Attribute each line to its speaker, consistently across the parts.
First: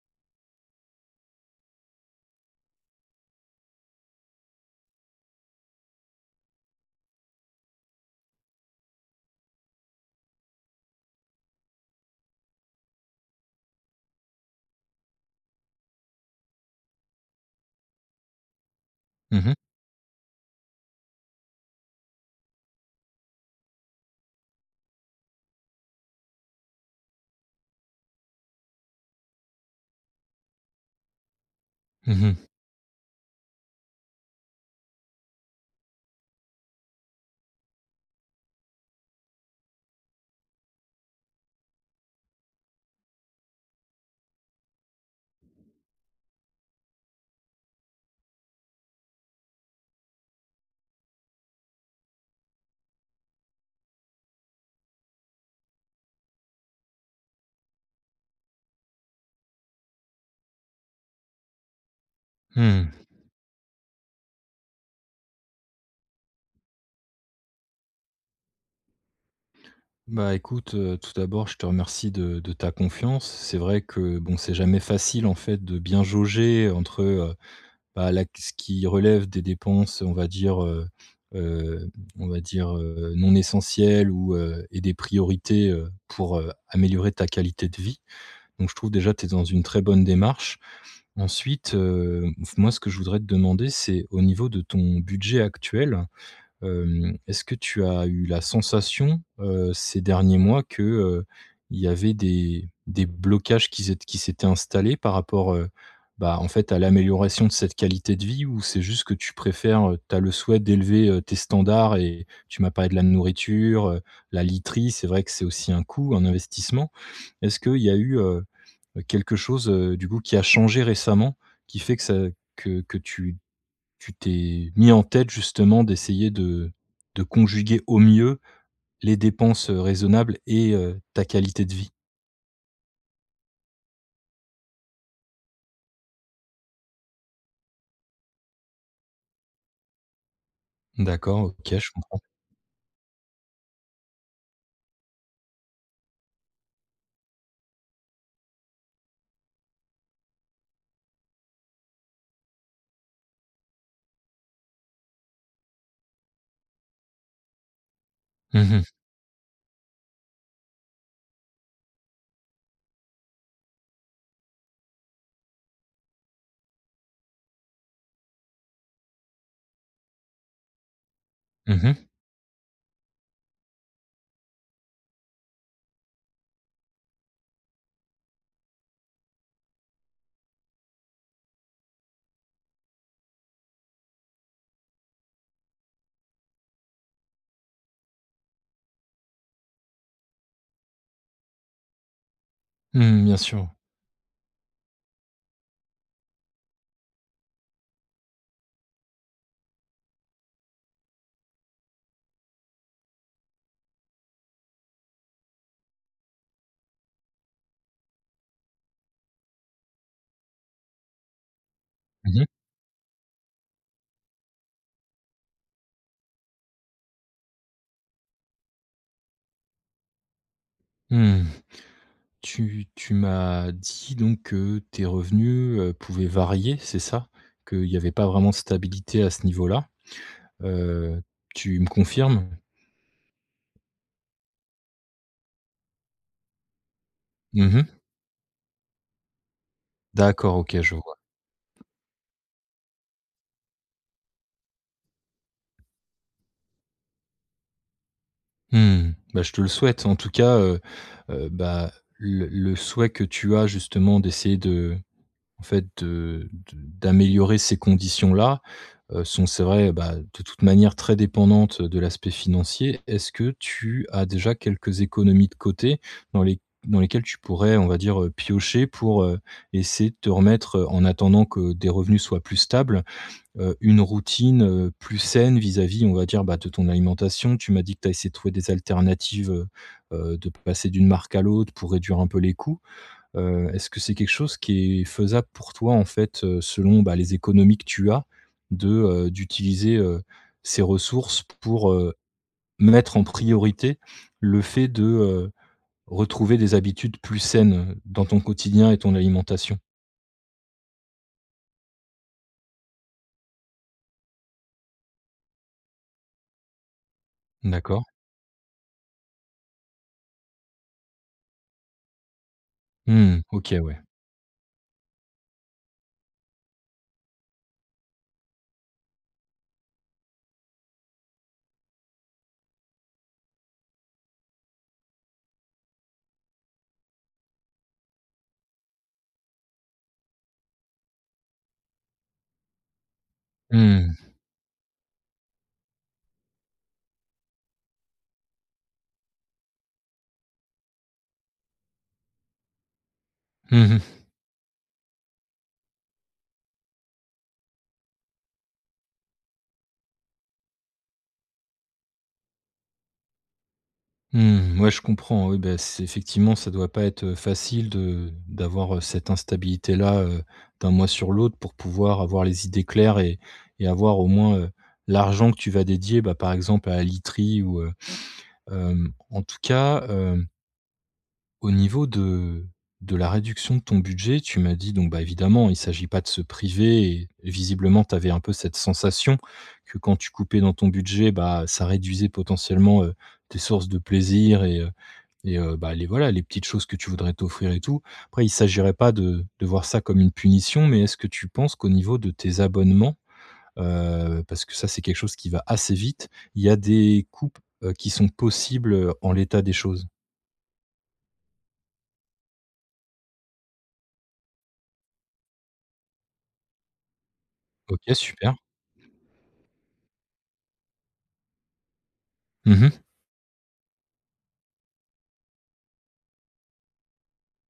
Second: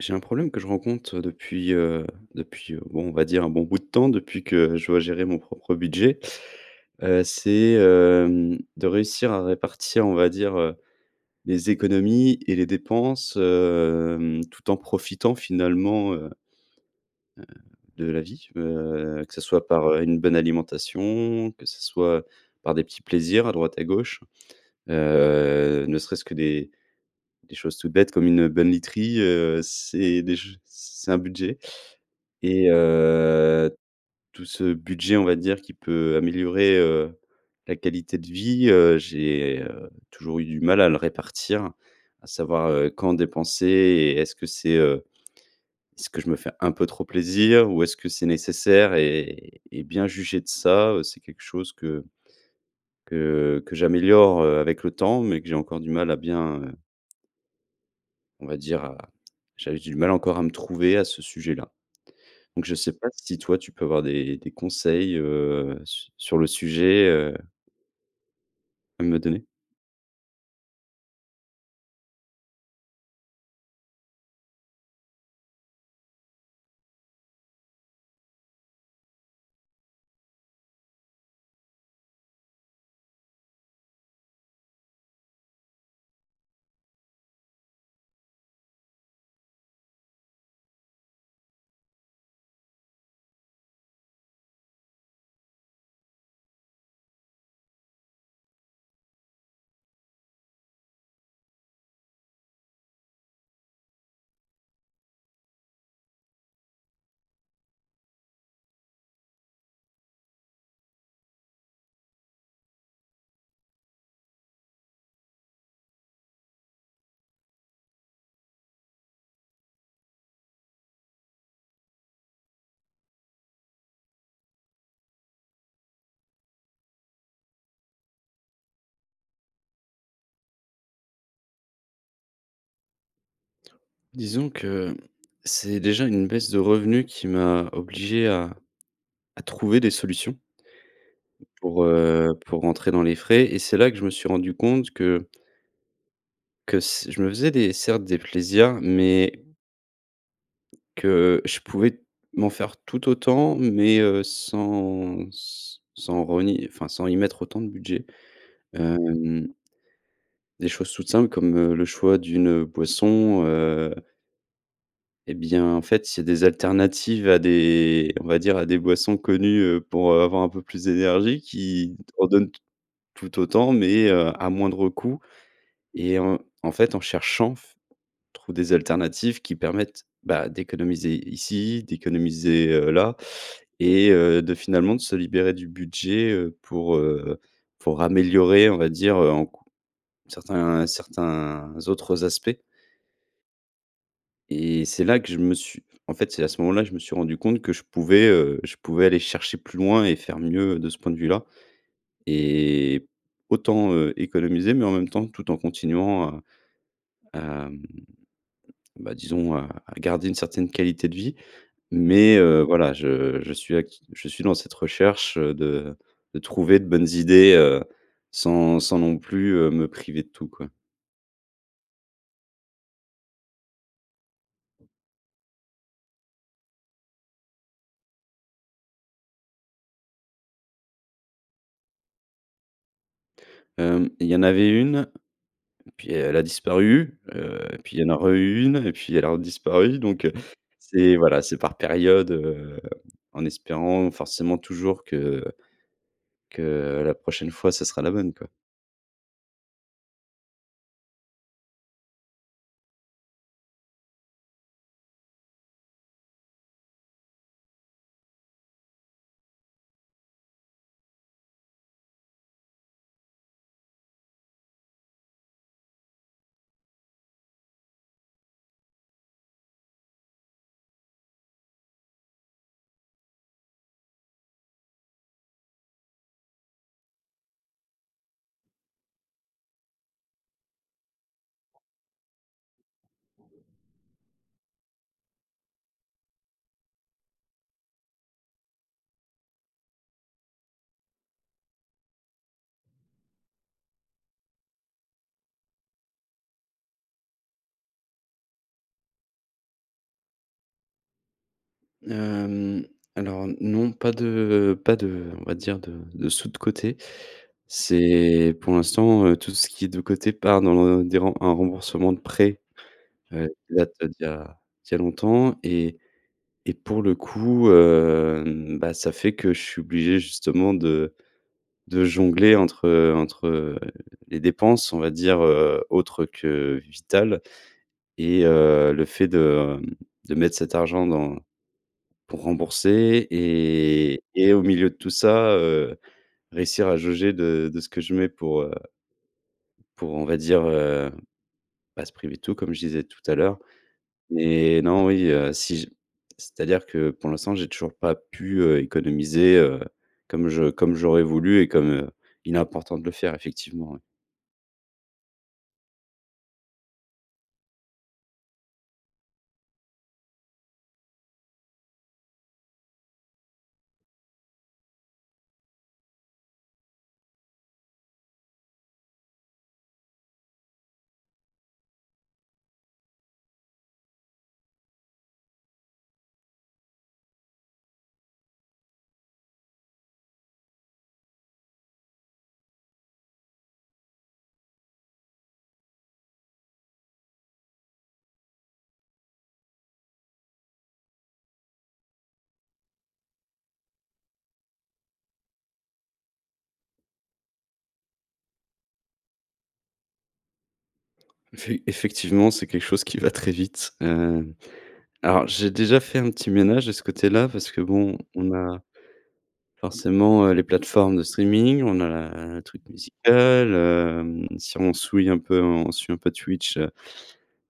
Speaker 1: J'ai un problème que je rencontre, heu, depuis heu depuis, heu, bon, on va dire, un bon bout de temps, depuis que je dois gérer mon propre budget, heu, c'est hem, de réussir à répartir on va dire, heu, les économies et les dépenses, hem, tout en profitant finalement, heu heu, de la vie, heu, que
Speaker 2: Mmh
Speaker 1: ça
Speaker 2: mh.
Speaker 1: soit par, heu, une bonne alimentation que ça soit par des petits plaisirs à droite à gauche, heu, ne serait-ce que des des choses toutes bêtes comme une bonne literie, heu, c'est déj c'est un budget.
Speaker 2: Mmh mh.
Speaker 1: Et heu, tout ce budget, on va dire, qui peut améliorer, heu, la qualité de vie, heu, j'ai, heu, toujours eu du mal à le répartir, à savoir, heu, quand dépenser et est-ce que c'est heu, est-ce que je me fais un peu trop plaisir? Ou est-ce que c'est nécessaire? Et et bien juger de ça, heu, c'est quelque chose que que que j'améliore, heu, avec le temps, mais que j'ai encore du mal à bien, heu on va dire à j'avais du mal encore à me trouver à ce sujet-là. Donc je sais
Speaker 2: Mmh.
Speaker 1: pas si toi, tu peux avoir des des conseils, heu, su sur le sujet, heu à me donner?
Speaker 2: Bah, écoute, heu, tout d'abord je te remercie de de ta confiance. C'est vrai que bon c'est jamais facile en fait, de bien jauger entre, heu, bah, là ce qui relève des dépenses on va dire, heu heu, on va dire, heu, non essentielles, ou heu et des priorités, heu, pour heu, améliorer ta qualité de vie. Donc je trouve déjà que tu es dans une très bonne démarche. Ensuite, heu f moi ce que je voudrais te demander c'est au niveau de ton budget actuel, hem, est-ce que tu as eu la sensation, heu, ces derniers mois que, heu, il y avait des, des blocages qui z ét qui s'étaient installés par rapport, heu, bah, en fait à l'amélioration de cette qualité de vie? Ou c'est juste que tu préfères heu, tu as le souhait d'élever, heu, tes standards et tu m'as parlé de la nourriture, heu, la literie c'est vrai que c'est aussi un coût, un investissement. Est-ce qu'il y a eu, heu, quelque chose, heu, du coup qui a changé récemment qui fait que ça que que tu tu t'es mis en tête justement d'essayer de de conjuguer au mieux les dépenses, heu, raisonnables et heu, ta qualité de vie?
Speaker 1: Disons que c'est déjà une baisse de revenus qui m'a obligé à à trouver des solutions
Speaker 2: D'accord, OK,
Speaker 1: pour,
Speaker 2: je comprends.
Speaker 1: heu, pour rentrer dans les frais, et c'est là que je me suis rendu compte que que s je me faisais des, certes, des plaisirs, mais que je pouvais m'en faire tout autant, mais, heu, sans s sans renier, enfin sans y mettre autant de budget,
Speaker 2: Mmh mh.
Speaker 1: hem des choses toutes simples comme, heu, le choix d'une, heu, boisson, heu et bien, en fait, c'est des alternatives à des, on va dire, à des boissons connues, heu, pour heu, avoir un peu plus d'énergie,
Speaker 2: Mmh
Speaker 1: qui
Speaker 2: mh.
Speaker 1: en donnent t tout autant, mais, heu, à moindre coût. Et en en fait, en cherchant f on trouve des alternatives qui permettent, bah, d'économiser ici, d'économiser, heu, là et heu, de, finalement, de se libérer du budget, heu, pour, heu, pour améliorer, on va dire, heu, en cou certains certains autres aspects
Speaker 2: Mmh, bien sûr.
Speaker 1: et c'est là que je me suis en fait, c'est à ce moment-là, je me suis rendu compte que je pouvais, heu, je pouvais aller chercher plus loin et faire mieux de ce point de vue-là et autant, heu, économiser, mais en même temps tout en continuant à à, mmh, bah, disons, à à garder une certaine qualité de vie. Mais,
Speaker 2: Mmh mh.
Speaker 1: heu, voilà, je je suis act je suis dans cette recherche, heu, de de trouver de bonnes idées, heu, sans sans non plus, heu, me priver de tout, quoi.
Speaker 2: Mmh, tu tu m'as dit donc, heu, tes revenus, heu, pouvaient varier, c'est ça? Qu'il y avait pas vraiment stabilité à ce niveau-là. Heu, tu me confirmes?
Speaker 1: Hem, il y en avait une, puis elle a disparu, heu,
Speaker 2: Mmh, mh.
Speaker 1: puis il y en a re eu une et puis elle a disparu, donc, heu,
Speaker 2: D'accord, OK, je vois.
Speaker 1: c'est, voilà, c'est par période, heu, en espérant forcément toujours que que la prochaine fois, ce sera la bonne quoi.
Speaker 2: Mmh, bah, je te le souhaite en tout cas, heu heu, bah, le le souhait que tu as justement d'essayer de, en fait, de de d'améliorer ces conditions-là, heu, sont c'est vrai, bah, de toute manière très dépendante de l'aspect financier. Est-ce que tu as déjà quelques économies de côté dans les dans lesquelles tu pourrais, on va dire, heu, piocher pour, heu, essayer de te remettre, heu, en attendant que des revenus soient plus stables, heu, une routine, heu, plus saine vis-à-vis, on va dire, bah, de ton alimentation? Tu m'as dit que tu as essayé de trouver des alternatives, heu heu, de passer d'une marque à l'autre pour réduire un peu les coûts. Heu, est-ce que c'est quelque chose qui est faisable pour toi, en fait, heu, selon, bah les économies que tu as de, heu, d'utiliser, heu, ces ressources pour, heu, mettre en priorité le fait de, heu, retrouver des habitudes plus saines, heu, dans ton quotidien et ton alimentation?
Speaker 1: Hem, alors non pas de pas de on va dire de de sous de côté.
Speaker 2: D'accord.
Speaker 1: C'est pour l'instant, heu, tout ce qui est de côté part dans le des rem un remboursement de prêt,
Speaker 2: Mmh
Speaker 1: heu, qui
Speaker 2: OK
Speaker 1: date
Speaker 2: ouais.
Speaker 1: d'il y a d'il y a longtemps et et pour le coup, heu, mmh, bah, ça fait que je suis obligé justement de de jongler entre, heu entre, heu, les dépenses on va dire, heu, autre que vitales et heu, le fait de, hem, de mettre cet argent dans pour rembourser et
Speaker 2: Mmh.
Speaker 1: et au milieu de tout ça, heu, réussir à jauger de de ce que je mets pour, heu pour on va dire, heu, pas se priver de tout comme je disais tout à l'heure
Speaker 2: Mmh mh.
Speaker 1: et non, oui, heu, si je c'est-à-dire que, pour l'instant, j'ai toujours pas pu, heu, économiser, heu, comme je comme j'aurais voulu et comme, heu, il est important de le faire effectivement, oui.
Speaker 2: Mmh, ouais je comprends, oui, bah, c'est effectivement, ça doit pas être, heu, facile de d'avoir, heu, cette instabilité là, heu, d'un mois sur l'autre pour pouvoir avoir les idées claires et et avoir au moins, heu, l'argent que tu vas dédier, bah, par exemple à la literie ou, heu, hem, en tout cas, hem au niveau de de la réduction de ton budget, tu m'as dit, donc bah, évidemment il s'agit pas de se priver et et visiblement, tu avais un peu cette sensation, que quand tu coupais dans ton budget, bah, ça réduisait potentiellement, heu, tes sources de plaisir et heu et heu, bah, les, voilà les petites choses que tu voudrais t'offrir et tout. Après il s'agirait pas de de voir ça comme une punition, mais est-ce que tu penses qu'au niveau de tes abonnements, heu, parce que ça c'est quelque chose qui va assez vite, il y a des coupes, heu, qui sont possibles, heu, en l'état des choses?
Speaker 1: Effe effectivement, c'est quelque chose qui va très vite. Hem, alors j'ai déjà fait un petit ménage de ce côté-là parce que
Speaker 2: OK
Speaker 1: bon, on
Speaker 2: super.
Speaker 1: a forcément, heu, les plateformes de streaming, on a la a la
Speaker 2: Mmh
Speaker 1: truc
Speaker 2: mh.
Speaker 1: musicale, hem. Si on souille un peu en on suit un peu Twitch, heu,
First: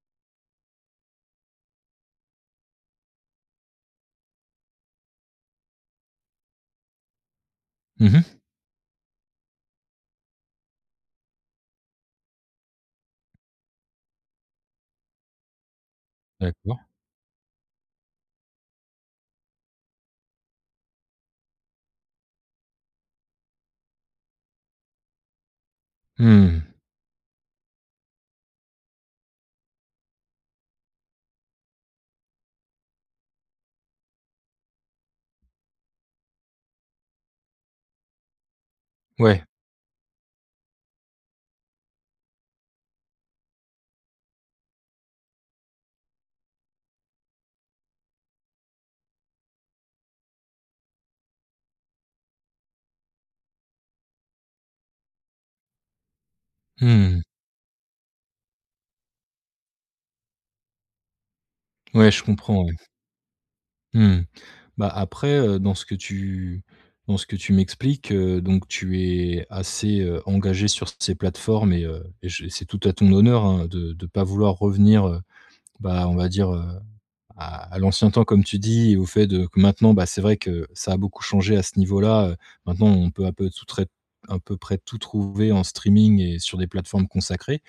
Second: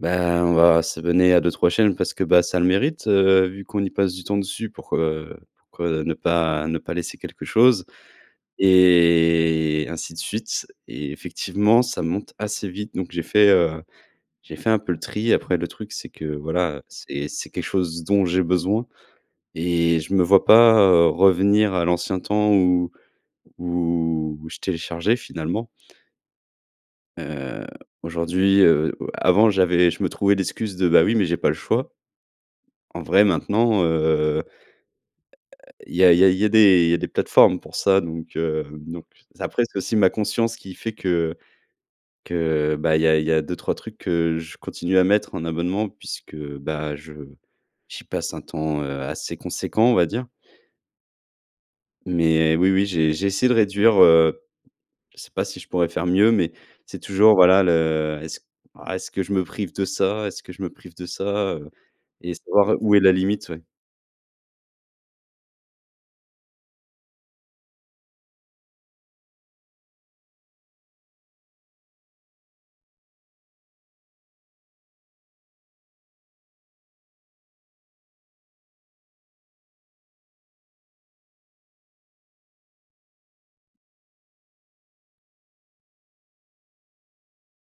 Speaker 1: bah, on va s'abonner à 2-3 chaînes parce que bah ça le mérite, heu, vu qu'on y passe du temps dessus pourquoi, heu, pourquoi, heu, ne pas ne pas laisser quelque chose
Speaker 2: Mmh mh.
Speaker 1: et ainsi de suite et effectivement ça monte assez vite donc j'ai fait, heu, j'ai fait un peu le tri. Après le truc c'est que voilà,
Speaker 2: D'accord.
Speaker 1: heu, c'est c'est quelque chose dont j'ai besoin et je me vois pas, heu, revenir à l'ancien temps où où je téléchargeais finalement
Speaker 2: Mmh.
Speaker 1: heu, aujourd'hui, heu heu, avant j'avais je me trouvais l'excuse de «Bah, oui, mais j'ai pas le choix». En vrai, maintenant, heu heu, il y a il y a il y a des il y a des plateformes pour ça. Donc heu, donc c
Speaker 2: Ouais.
Speaker 1: après, c'est aussi ma conscience qui fait que que bah il y a il y a 2-3 trucs que je continue à mettre en abonnement puisque, bah, je j'y passe un temps, heu, assez conséquent, on va dire. Mais oui, oui, j'ai j'ai essayé de réduire, heu, je sais pas si je pourrais faire mieux, mais c'est
Speaker 2: Mmh mh.
Speaker 1: toujours, voilà, le: «Est-ce ah, est-ce que je me prive de ça? Est-ce que je me prive de ça?» heu,
Speaker 2: Ouais, je
Speaker 1: et
Speaker 2: comprends, oui.
Speaker 1: savoir où est la limite, ouais.
Speaker 2: Mmh. Bah, après, heu, dans ce que tu dans ce que tu m'expliques, heu, donc tu es assez, heu, engagé sur ces plateformes et heu, je c'est tout à ton honneur, hein, de de pas vouloir revenir, heu, bah, on va dire: «Heu, à à l'ancien temps» comme tu dis et au fait de que maintenant, bah, c'est vrai que ça a beaucoup changé à ce niveau-là, heu. Maintenant, on peut à peu tout tré un peu près tout trouver en streaming et sur des plateformes consacrées.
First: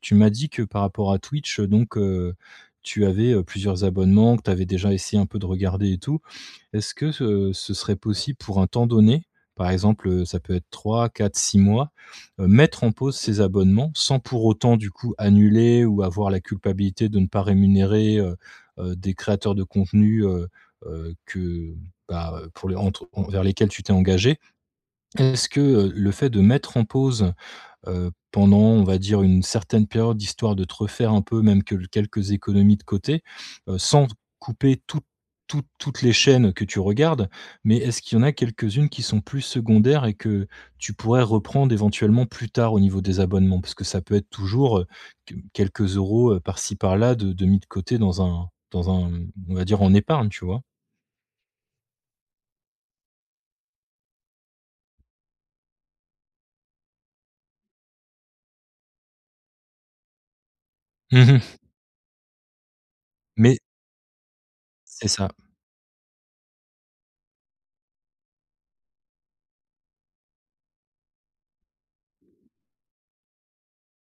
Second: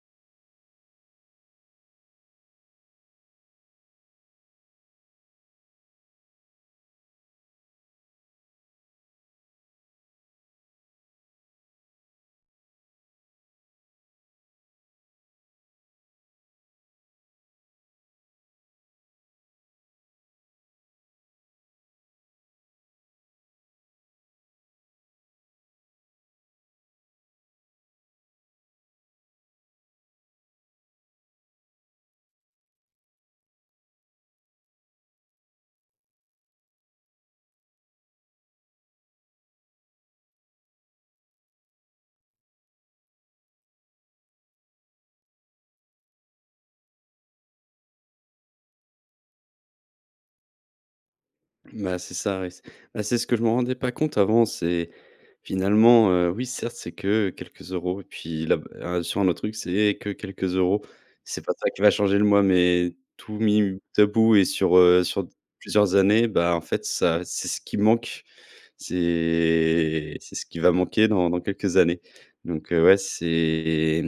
Speaker 2: Tu m'as dit que par rapport à Twitch, heu, donc heu, tu avais, heu, plusieurs abonnements que tu avais déjà essayé un peu de regarder et tout. Est-ce que ce ce serait possible, pour un temps donné, par exemple, heu, ça peut être 3-4-6 mois, heu, mettre en pause ces abonnements? Sans pour autant, du coup, annuler ou avoir la culpabilité de ne pas rémunérer, heu heu, des créateurs de contenu, heu heu, que bah, pour les entre envers lesquels tu t'es engagé. Est-ce que, heu, le fait de mettre en pause, heu, pendant, on va dire, une certaine période, histoire de te refaire un peu, même que quelques économies de côté? Sans couper toutes toutes toutes les chaînes que tu regardes, mais est-ce qu'il y en a quelques-unes qui sont plus secondaires et que tu pourrais reprendre éventuellement plus tard au niveau des abonnements? Parce que ça peut être toujours, heu, q quelques euros, heu, par-ci par-là de de mis de côté dans un dans un on va dire: «En épargne» tu vois?
Speaker 1: Bah, c'est ça, ouais. C bah, c'est ce que je me rendais pas compte avant, c'est, finalement, heu, oui, certes, c'est que quelques euros et puis la, bah, un sur un autre truc, c'est que quelques euros.
Speaker 2: Mmh
Speaker 1: C'est pas
Speaker 2: mh.
Speaker 1: ça qui va changer le mois, mais tout
Speaker 2: Mais
Speaker 1: mis m bout à bout et sur, heu,
Speaker 2: C'est
Speaker 1: sur
Speaker 2: ça.
Speaker 1: d plusieurs années, bah, en fait ça, c'est ce qui manque. C'est c'est ce qui va manquer dans dans quelques années, donc heu, ouais, c'est,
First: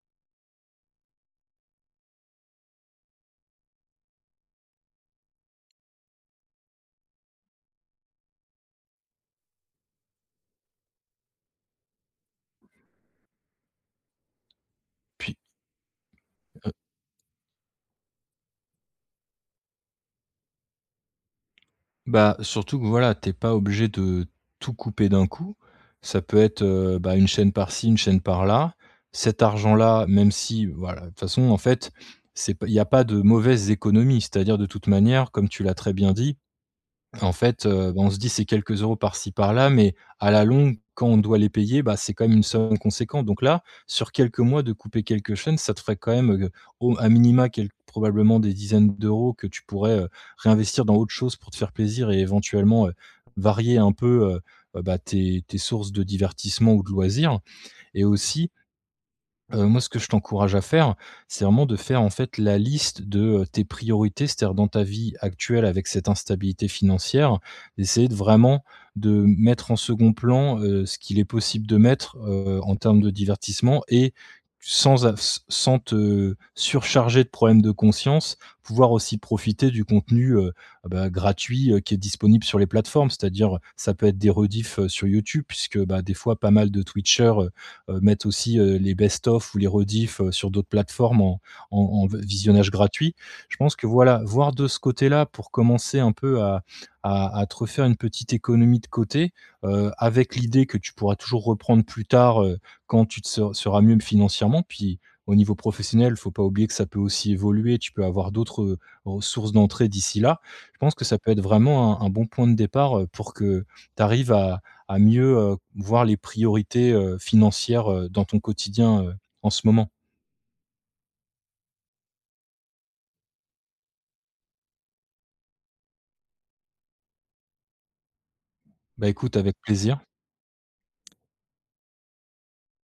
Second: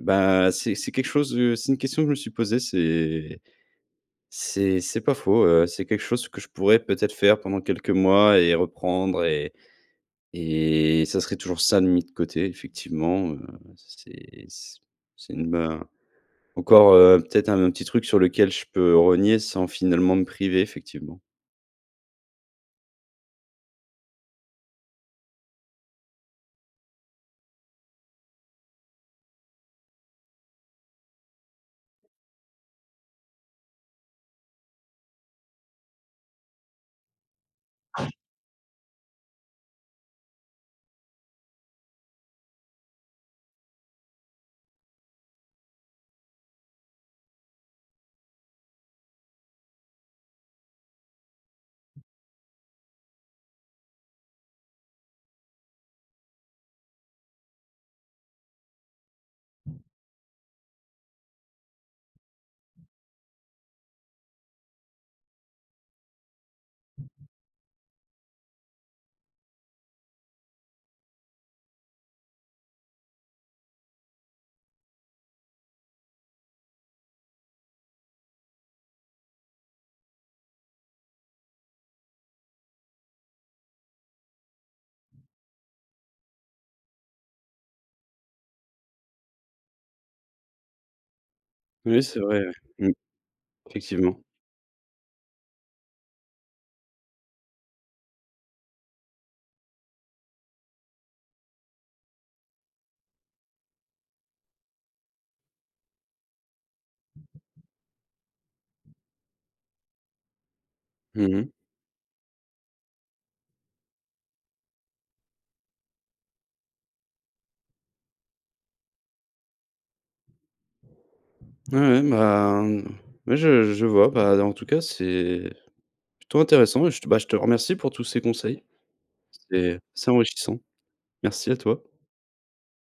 Speaker 1: bah, c'est c'est quelque chose, heu, c'est 1 question que je me suis posée. C'est c'est c'est pas faux, heu, c'est quelque chose que je pourrais peut-être faire pendant quelques mois et heu, reprendre, et et ça serait toujours ça de mis de côté, effectivement, heu., c'est s c'est
Speaker 2: Puis
Speaker 1: une bah,
Speaker 2: Heu
Speaker 1: encore, heu, peut-être 1 autre petit truc sur lequel je peux rogner sans, finalement, me priver, effectivement.
Speaker 2: Bah, surtout que voilà, tu es pas obligé de tout couper d'un coup. Ça peut être, heu, bah, 1 chaîne par ci 1 chaîne par là. Cet argent-là, même si voilà, de toute façon, en fait, c'est p il y a pas de mauvaises économies. C'est-à-dire de toute manière, comme tu l'as très bien dit, en fait, heu, bah, on se dit: «C'est quelques euros par-ci par-là, mais à la longue, quand on doit les payer, bah, c'est quand même une somme conséquente» donc là, sur quelques mois de couper quelques chaînes, ça te ferait quand même, heu, au m à minima quel probablement des dizaines d'euros que tu pourrais, heu, réinvestir dans autre chose pour te faire plaisir et éventuellement, heu, varier un peu, heu, bah, tes tes sources de divertissement ou de loisirs et aussi heu, moi ce que je t'encourage à faire, c'est vraiment de faire, en fait la liste de, heu, tes priorités. C'est-à-dire dans ta vie actuelle avec cette instabilité financière, d'essayer de vraiment, de m mettre en 2d plan, heu, ce qu'il est possible de mettre, heu, en termes de divertissement et sans av s sans te surcharger de problèmes de conscience. Pouvoir aussi profiter du contenu, heu, bah, gratuit, heu, qui est disponible sur les plateformes. C'est-à-dire, heu, ça peut être des rediffs, heu, sur YouTube puisque, bah, des fois pas mal de Twitcher, heu heu, mettent aussi, heu, les best of ou les rediffs, heu, sur d'autres plateformes en en en
Speaker 1: Oui
Speaker 2: en vi
Speaker 1: c'est vrai,
Speaker 2: visionnage
Speaker 1: oui. Mmh.
Speaker 2: gratuit. Je pense que voilà,
Speaker 1: Effectivement.
Speaker 2: voir de ce côté-là pour commencer un peu à à à te refaire une petite économie de côté. Heu, avec l'idée que tu pourras toujours reprendre plus tard, heu, quand tu te ser seras mieux financièrement. Puis, au niveau professionnel, il faut pas oublier que ça peut aussi évoluer. Tu peux avoir d'autres, heu, ressources d'entrée d'ici là. Je pense que ça
Speaker 1: Mmh
Speaker 2: peut être
Speaker 1: mh.
Speaker 2: vraiment un un bon point de départ, heu, pour que tu arrives à à mieux, heu, voir les priorités, heu, financières, heu, dans ton quotidien, heu, en ce moment.
Speaker 1: Ouais, ouais. Bah, mmh, ouais, je je vois, bah, en tout cas, c'est plutôt intéressant, et je te bah, je te remercie pour tous ces conseils.
Speaker 2: Bah écoute, avec
Speaker 1: C'est
Speaker 2: plaisir.
Speaker 1: c'est enrichissant. Merci à toi.